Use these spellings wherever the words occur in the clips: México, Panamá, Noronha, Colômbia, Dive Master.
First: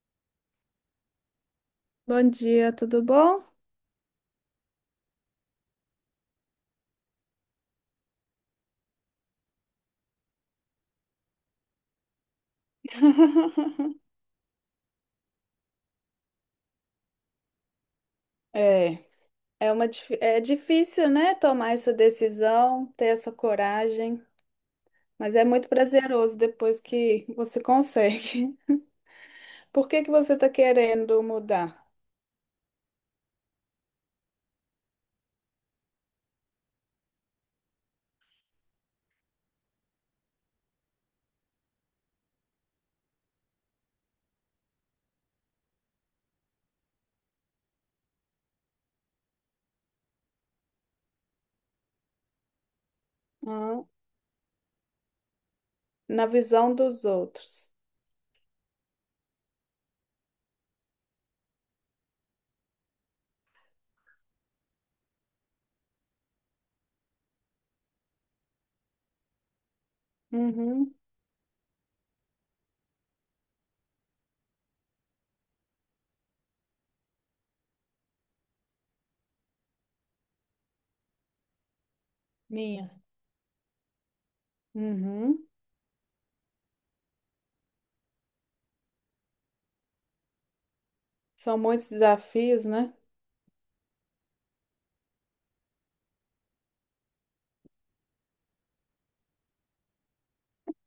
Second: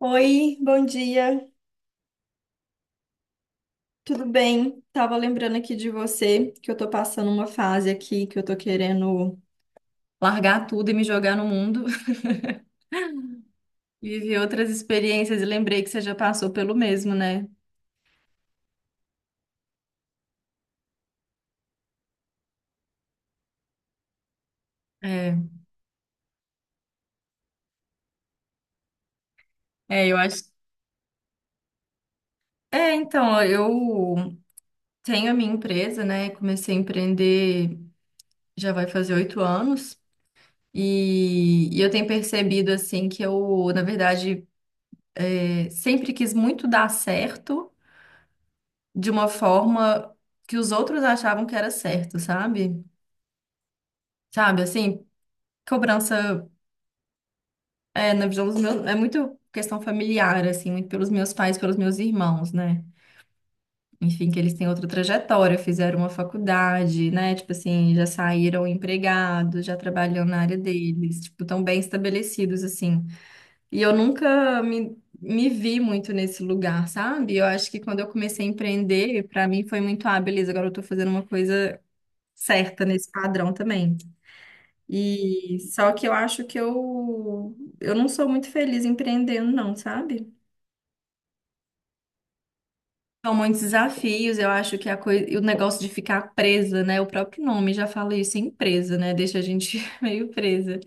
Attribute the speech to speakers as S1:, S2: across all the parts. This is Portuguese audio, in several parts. S1: Oi, bom dia.
S2: Bom dia, tudo bom?
S1: Tudo bem? Tava lembrando aqui de você que eu tô passando uma fase aqui que eu tô querendo largar tudo e me jogar no mundo, viver outras experiências e lembrei que você já passou pelo mesmo, né?
S2: É, é difícil, né, tomar essa decisão, ter essa coragem, mas
S1: É,
S2: é muito prazeroso depois que você consegue. Por que
S1: é,
S2: que
S1: eu
S2: você está
S1: acho.
S2: querendo mudar?
S1: É, então, ó, eu tenho a minha empresa, né? Comecei a empreender já vai fazer 8 anos. E eu tenho percebido, assim, que eu, na verdade, sempre quis muito dar certo de uma forma que os outros achavam que era certo, sabe?
S2: Ah.
S1: Sabe, assim,
S2: Na
S1: cobrança.
S2: visão dos outros.
S1: É, na visão dos meus, é muito questão familiar, assim, muito pelos meus pais, pelos meus irmãos, né? Enfim, que eles têm outra trajetória, fizeram uma faculdade, né? Tipo assim, já saíram empregados, já trabalham na área
S2: Uhum.
S1: deles, tipo, tão bem estabelecidos, assim. E eu nunca me vi muito nesse lugar, sabe? Eu acho que quando eu comecei a empreender, pra mim foi muito, ah, beleza, agora eu tô fazendo uma coisa certa
S2: Minha.
S1: nesse padrão também.
S2: Uhum.
S1: E só que eu acho que eu não sou muito feliz empreendendo, não, sabe?
S2: São muitos desafios, né?
S1: São muitos desafios, eu acho que a coisa, e o negócio de ficar presa, né? O próprio nome já fala isso, empresa, né? Deixa a gente meio presa.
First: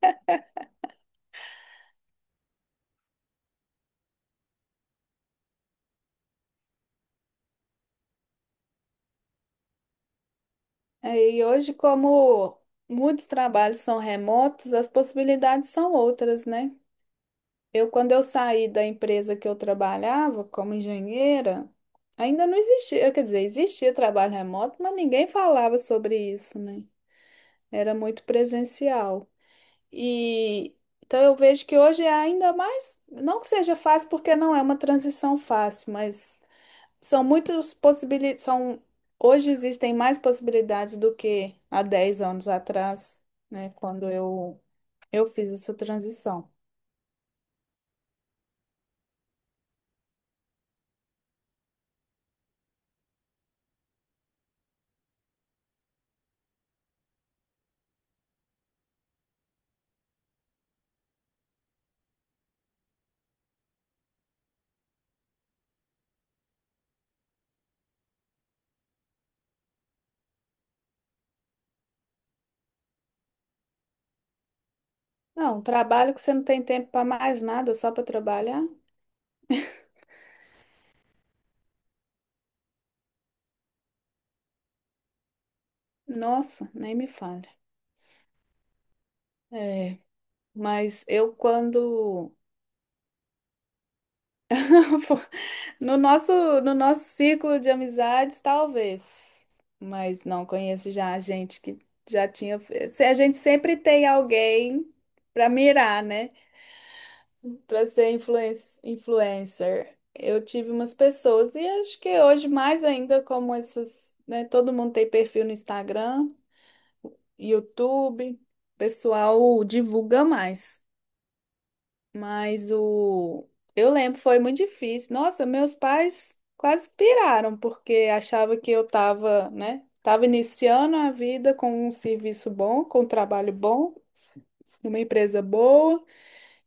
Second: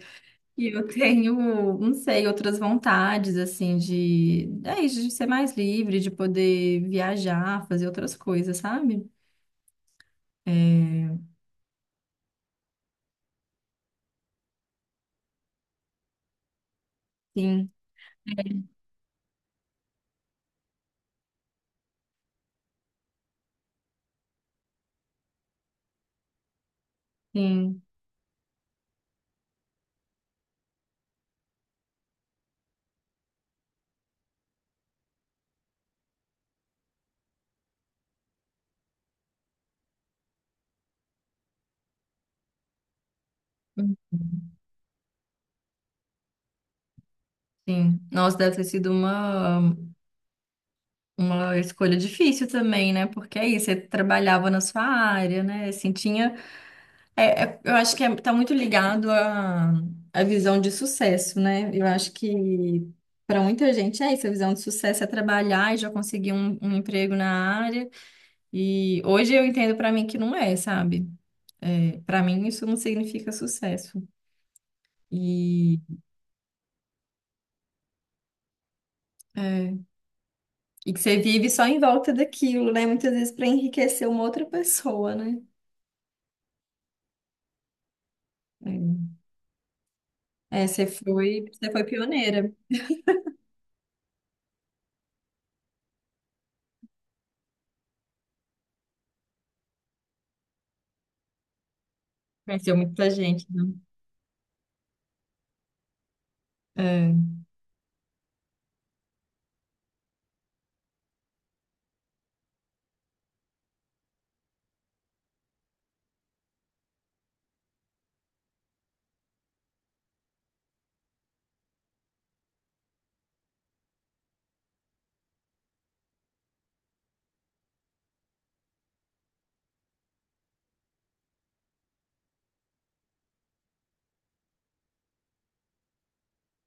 S1: E eu tenho, não sei, outras vontades, assim, de, é isso, de ser mais livre, de poder viajar, fazer outras coisas, sabe? É,
S2: É, e hoje, como muitos trabalhos são remotos, as possibilidades são outras, né?
S1: sim,
S2: Quando eu saí da empresa que eu trabalhava como engenheira, ainda não existia, quer dizer, existia trabalho remoto, mas ninguém falava sobre isso, né?
S1: sim,
S2: Era muito presencial. E então eu vejo que hoje é ainda mais, não que seja fácil, porque não é uma transição fácil, mas são muitas possibilidades, são hoje existem mais possibilidades do que há 10 anos atrás, né? Quando eu fiz essa transição.
S1: sim. Nossa, deve ter sido uma. Uma escolha difícil também, né? Porque aí você trabalhava na sua área, né? Assim, tinha. Eu acho que tá muito ligado à visão de sucesso, né? Eu acho que para muita gente é isso, a visão de sucesso é trabalhar e já conseguir um emprego na área. E hoje eu entendo para mim que não é, sabe? É, para mim isso não significa sucesso.
S2: Não, um
S1: E,
S2: trabalho que você não tem tempo para mais nada, só para trabalhar.
S1: é, e que você vive só em volta daquilo, né? Muitas vezes para enriquecer uma outra pessoa, né?
S2: Nossa, nem me fale.
S1: É.
S2: É,
S1: É, você
S2: mas eu
S1: foi, você foi
S2: quando...
S1: pioneira.
S2: No nosso, no nosso círculo de amizades, talvez. Mas não conheço já a gente que já tinha.
S1: Conheceu
S2: Se
S1: muita
S2: a gente
S1: gente, né?
S2: sempre tem alguém para mirar, né?
S1: É,
S2: Para ser influencer. Eu tive umas pessoas e acho que hoje mais ainda como essas, né? Todo mundo tem perfil no Instagram, YouTube, o pessoal divulga mais. Mas o... Eu lembro, foi muito difícil. Nossa, meus pais quase piraram, porque achavam que eu tava, né? Tava iniciando a vida com um serviço bom, com um trabalho bom, numa empresa boa,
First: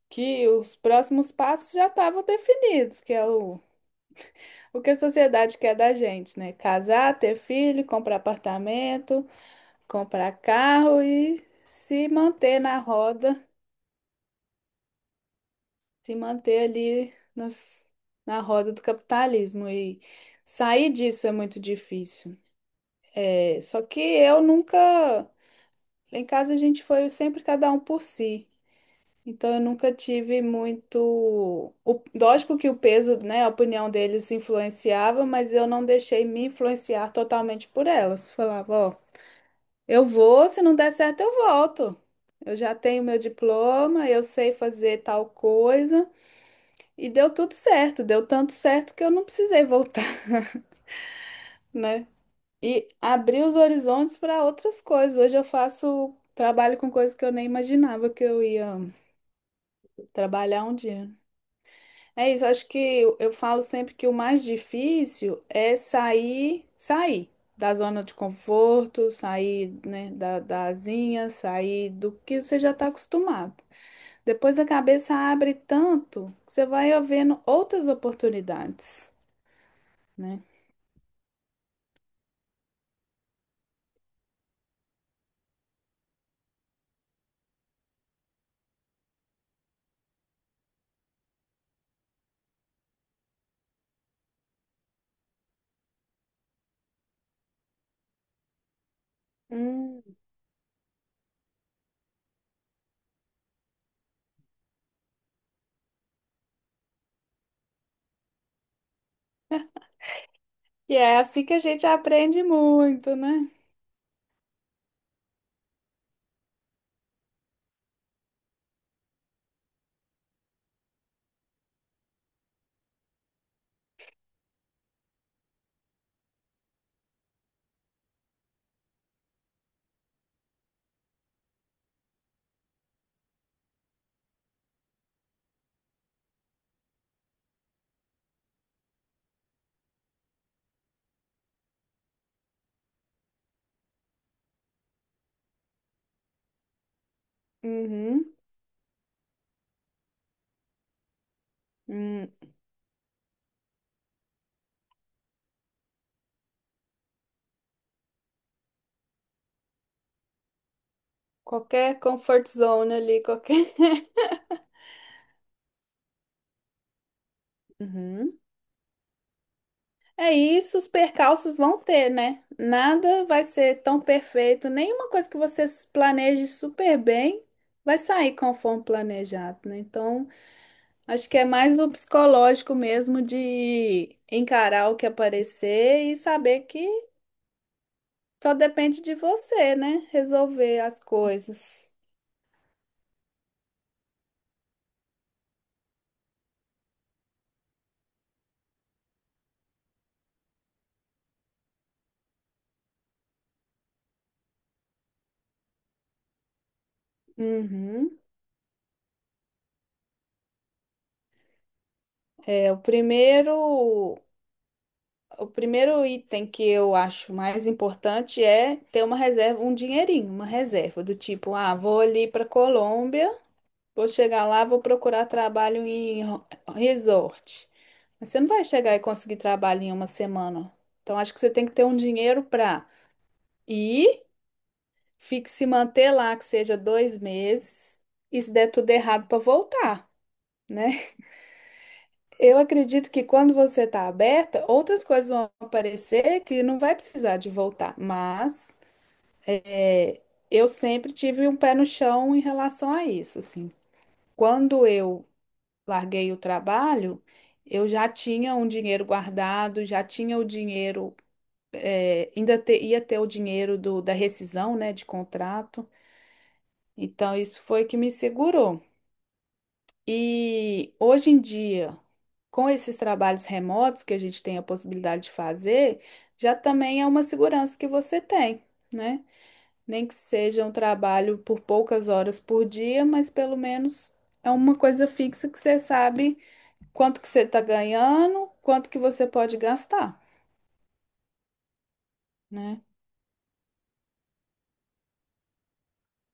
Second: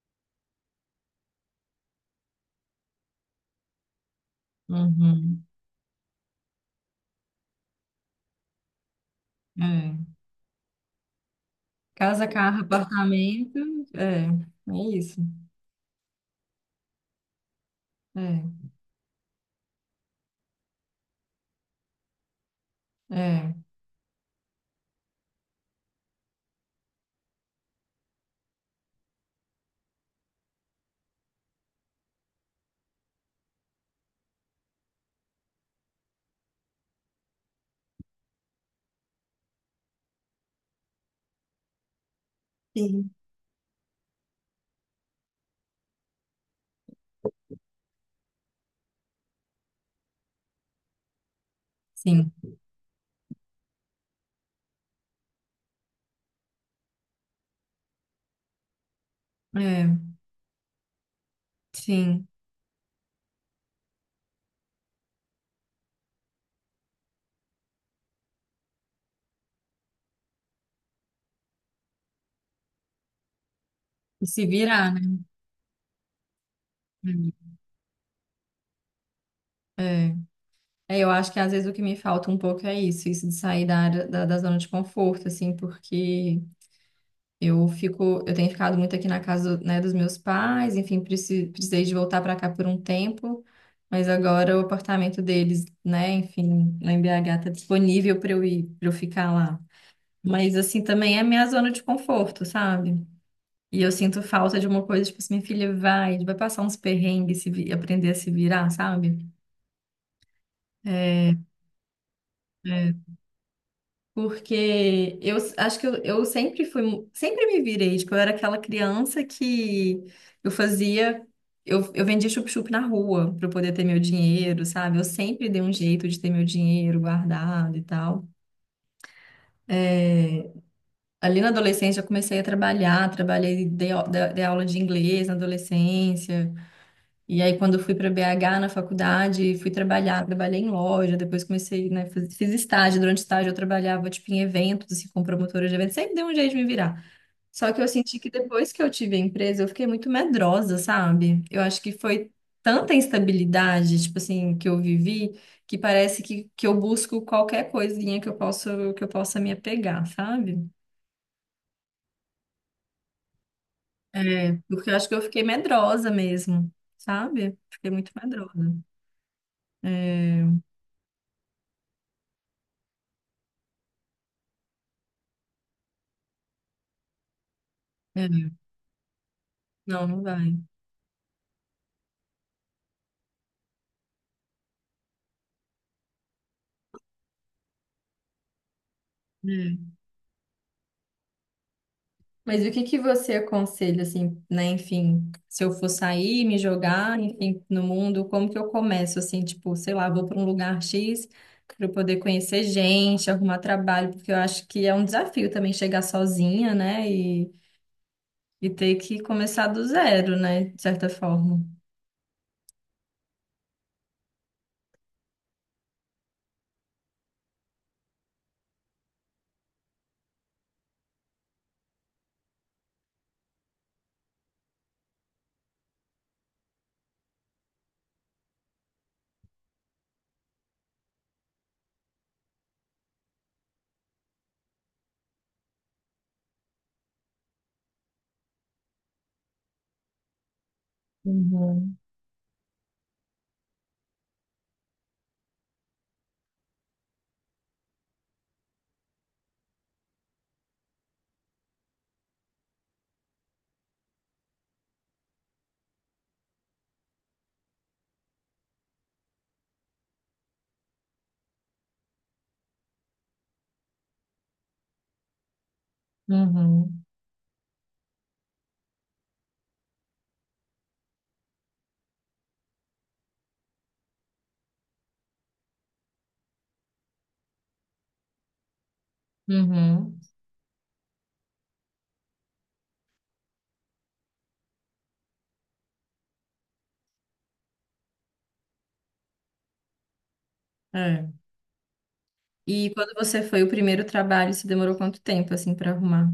S2: que os próximos passos já estavam definidos, que é o que a
S1: uhum,
S2: sociedade quer da gente, né? Casar, ter filho, comprar apartamento,
S1: é.
S2: comprar carro e se
S1: Casa,
S2: manter
S1: carro,
S2: na roda,
S1: apartamento, é, é isso.
S2: se manter ali nas, na
S1: É,
S2: roda do capitalismo. E sair disso é muito difícil.
S1: é.
S2: É, só que eu nunca... Lá em casa a gente foi sempre cada um por si. Então eu nunca tive muito. O, lógico que o peso, né, a opinião deles influenciava, mas eu não deixei me influenciar totalmente por elas. Falava, ó, eu vou, se não der certo, eu volto. Eu já tenho
S1: Sim.
S2: meu diploma, eu sei fazer tal coisa. E deu tudo certo, deu tanto certo que eu não precisei voltar, né?
S1: Sim,
S2: E abri os horizontes para outras coisas. Hoje eu faço trabalho com coisas que eu nem imaginava que eu ia
S1: é,
S2: trabalhar um dia.
S1: sim.
S2: É isso, acho que eu falo sempre que o mais difícil é sair, sair da zona de conforto, sair, né, da asinha, sair do que você já está acostumado.
S1: E se
S2: Depois a
S1: virar,
S2: cabeça
S1: né?
S2: abre tanto que você vai vendo outras oportunidades,
S1: É.
S2: né?
S1: É, eu acho que às vezes o que me falta um pouco é isso de sair da área, da zona de conforto, assim, porque Eu tenho ficado muito aqui na casa, né, dos meus pais, enfim, precisei de voltar para cá por um tempo, mas agora o apartamento deles, né, enfim, lá em BH tá disponível para eu ir, para eu ficar lá.
S2: Hum.
S1: Mas assim também é minha zona de conforto, sabe? E eu sinto falta de uma coisa, tipo assim, minha filha vai passar uns perrengues, se vi- aprender a se virar, sabe?
S2: E é assim que a gente aprende
S1: É,
S2: muito, né?
S1: porque acho que eu sempre fui, sempre me virei, tipo, eu era aquela criança que eu fazia, eu vendia chup-chup na rua para eu poder ter meu dinheiro, sabe? Eu sempre dei um jeito de ter meu dinheiro guardado e tal. É, ali na adolescência eu comecei a trabalhar, trabalhei, dei aula de inglês na adolescência, e aí, quando eu fui para BH na faculdade, fui trabalhar, trabalhei em loja, depois comecei, né, fiz estágio, durante o estágio eu trabalhava, tipo, em eventos, assim, com promotora de eventos, sempre deu um jeito de me virar. Só que eu senti que
S2: Uhum.
S1: depois que eu tive a empresa, eu fiquei muito medrosa, sabe? Eu acho que
S2: Hum.
S1: foi tanta instabilidade, tipo assim, que eu vivi, que parece que eu busco qualquer coisinha que eu possa me apegar, sabe?
S2: Qualquer comfort zone ali, qualquer.
S1: É, porque eu acho que eu fiquei medrosa mesmo, sabe? Fiquei muito
S2: Uhum.
S1: medrosa.
S2: É
S1: É.
S2: isso, os percalços vão ter, né? Nada vai ser tão perfeito, nenhuma coisa que você planeje super bem vai sair
S1: É,
S2: conforme planejado, né?
S1: não, não
S2: Então,
S1: vai.
S2: acho que é mais o psicológico mesmo de encarar o que aparecer e saber que só depende de você,
S1: É.
S2: né? Resolver as coisas.
S1: Mas o que que você aconselha, assim, né? Enfim, se eu for sair, me jogar, enfim, no mundo, como que eu começo, assim, tipo, sei lá, vou para um lugar X para eu poder conhecer gente, arrumar trabalho, porque eu acho que é um desafio também chegar sozinha, né? E,
S2: Uhum.
S1: e ter que começar do zero, né? De certa forma.
S2: É o primeiro item que eu acho mais importante é ter uma reserva, um dinheirinho, uma reserva do tipo, ah, vou ali para Colômbia, vou chegar lá, vou procurar trabalho em resort. Mas você não vai chegar e conseguir trabalho em uma semana. Então acho que você tem que ter um dinheiro para ir, fique se manter lá que seja 2 meses e se der tudo errado para voltar, né?
S1: Uhum,
S2: Eu acredito que quando você está aberta, outras coisas vão aparecer que não vai precisar de voltar. Mas é, eu sempre tive um pé no chão em relação a isso, assim. Quando eu larguei o trabalho, eu já tinha um dinheiro guardado, já tinha o dinheiro, ia ter o dinheiro da rescisão, né, de contrato.
S1: uhum,
S2: Então isso foi que me segurou. E hoje em dia com esses trabalhos remotos que a gente tem a possibilidade de fazer, já também é uma segurança que você tem, né? Nem que
S1: uhum.
S2: seja um trabalho por poucas horas por dia, mas pelo menos é uma coisa fixa que você sabe quanto que você está ganhando, quanto que você pode gastar,
S1: É.
S2: né?
S1: E quando você foi o primeiro trabalho, você demorou quanto tempo, assim, para arrumar?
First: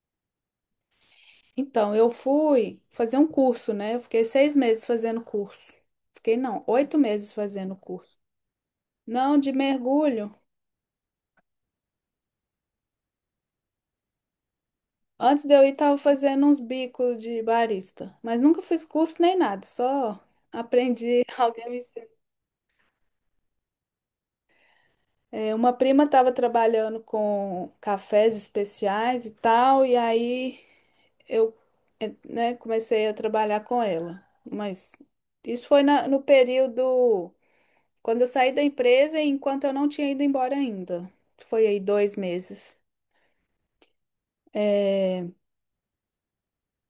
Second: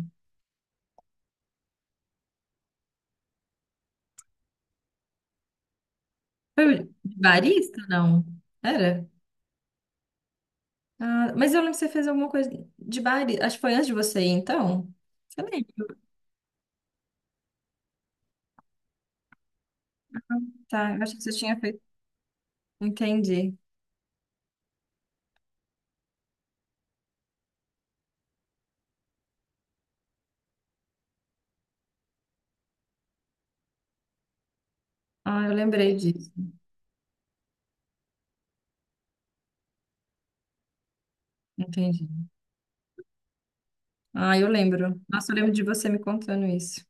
S2: Então, eu fui fazer um curso, né? Eu fiquei 6 meses fazendo curso. Fiquei, não,
S1: Foi
S2: 8 meses fazendo
S1: barista,
S2: curso.
S1: não? Era?
S2: Não, de mergulho.
S1: Ah, mas eu lembro que você fez alguma coisa de bar, acho que foi antes de você ir, então. Você
S2: Antes de eu
S1: lembra?
S2: ir, tava fazendo uns bicos de barista, mas nunca fiz curso nem nada, só
S1: Tá, eu acho que
S2: aprendi.
S1: você tinha
S2: Alguém me
S1: feito.
S2: ensinou.
S1: Entendi.
S2: É, uma prima estava trabalhando com cafés especiais e tal, e aí eu, é, né, comecei a trabalhar com ela. Mas
S1: Ah, eu
S2: isso foi
S1: lembrei
S2: no
S1: disso.
S2: período quando eu saí da empresa e enquanto eu não tinha ido embora ainda. Foi aí
S1: Entendi.
S2: 2 meses.
S1: Ah, eu lembro.
S2: É,
S1: Nossa, eu lembro de você me contando isso.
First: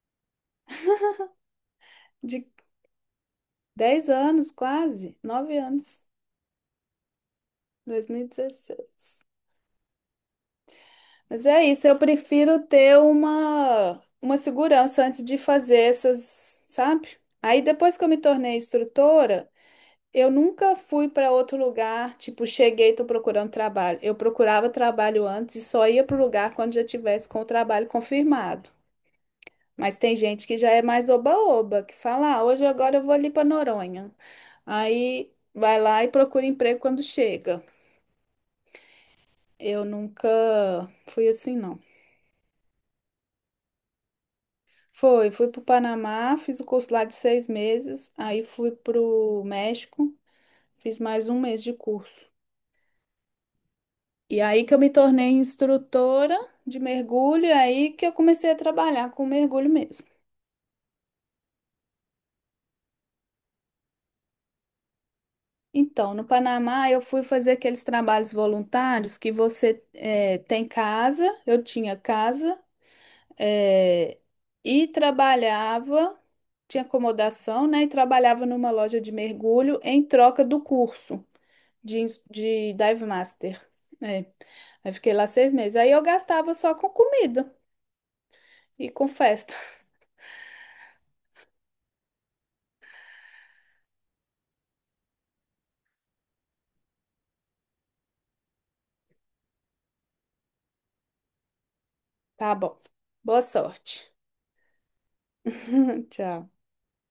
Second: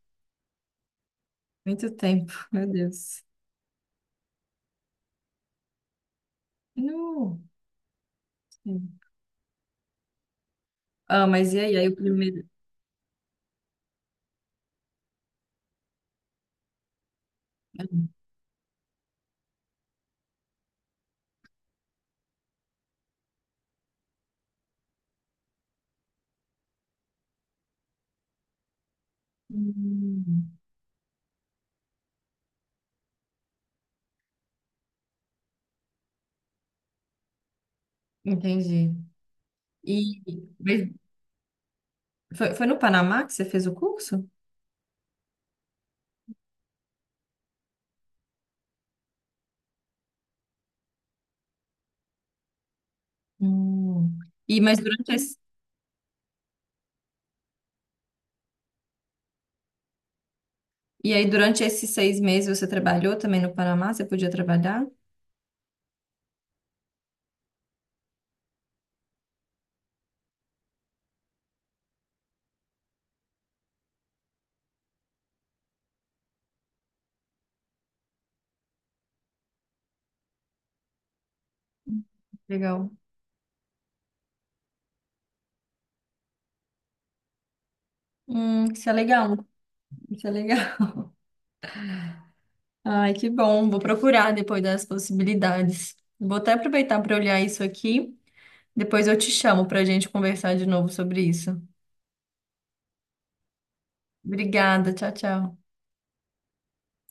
S1: Muito tempo,
S2: de
S1: meu Deus.
S2: 10 anos, quase, 9 anos,
S1: No. Sim.
S2: 2016.
S1: Ah,
S2: Mas
S1: mas e
S2: é
S1: aí?
S2: isso,
S1: Aí o
S2: eu
S1: primeiro.
S2: prefiro ter uma segurança antes de fazer essas, sabe? Aí depois que eu me tornei instrutora, eu nunca fui para outro lugar, tipo, cheguei e tô procurando trabalho. Eu procurava trabalho antes e só ia pro lugar quando já tivesse com o trabalho confirmado. Mas tem gente
S1: Hum,
S2: que já é mais oba-oba, que fala, ah, hoje agora eu vou ali para Noronha. Aí vai lá e procura emprego quando chega.
S1: entendi.
S2: Eu
S1: E
S2: nunca
S1: mas
S2: fui assim, não.
S1: foi no Panamá que você fez o curso?
S2: Foi, fui para o Panamá, fiz o curso lá de 6 meses, aí fui para o México, fiz mais 1 mês de curso.
S1: Hum.
S2: E
S1: E
S2: aí que
S1: mas
S2: eu me tornei instrutora de mergulho, e aí que eu comecei a trabalhar com mergulho mesmo.
S1: durante esses 6 meses você trabalhou também no Panamá? Você podia trabalhar?
S2: Então, no Panamá, eu fui fazer aqueles trabalhos voluntários que você tem casa, eu tinha casa, eh, e trabalhava, tinha acomodação, né? E trabalhava numa loja de mergulho em troca do curso. De
S1: Legal.
S2: Dive Master. É. Aí fiquei lá 6 meses. Aí eu gastava só com comida
S1: Isso
S2: e
S1: é
S2: com
S1: legal.
S2: festa.
S1: Isso é legal. Ai, que bom. Vou procurar depois das possibilidades. Vou até aproveitar para olhar isso aqui. Depois eu te chamo para a gente conversar de novo sobre isso.
S2: Tá bom. Boa sorte.
S1: Obrigada. Tchau, tchau.
S2: Tchau.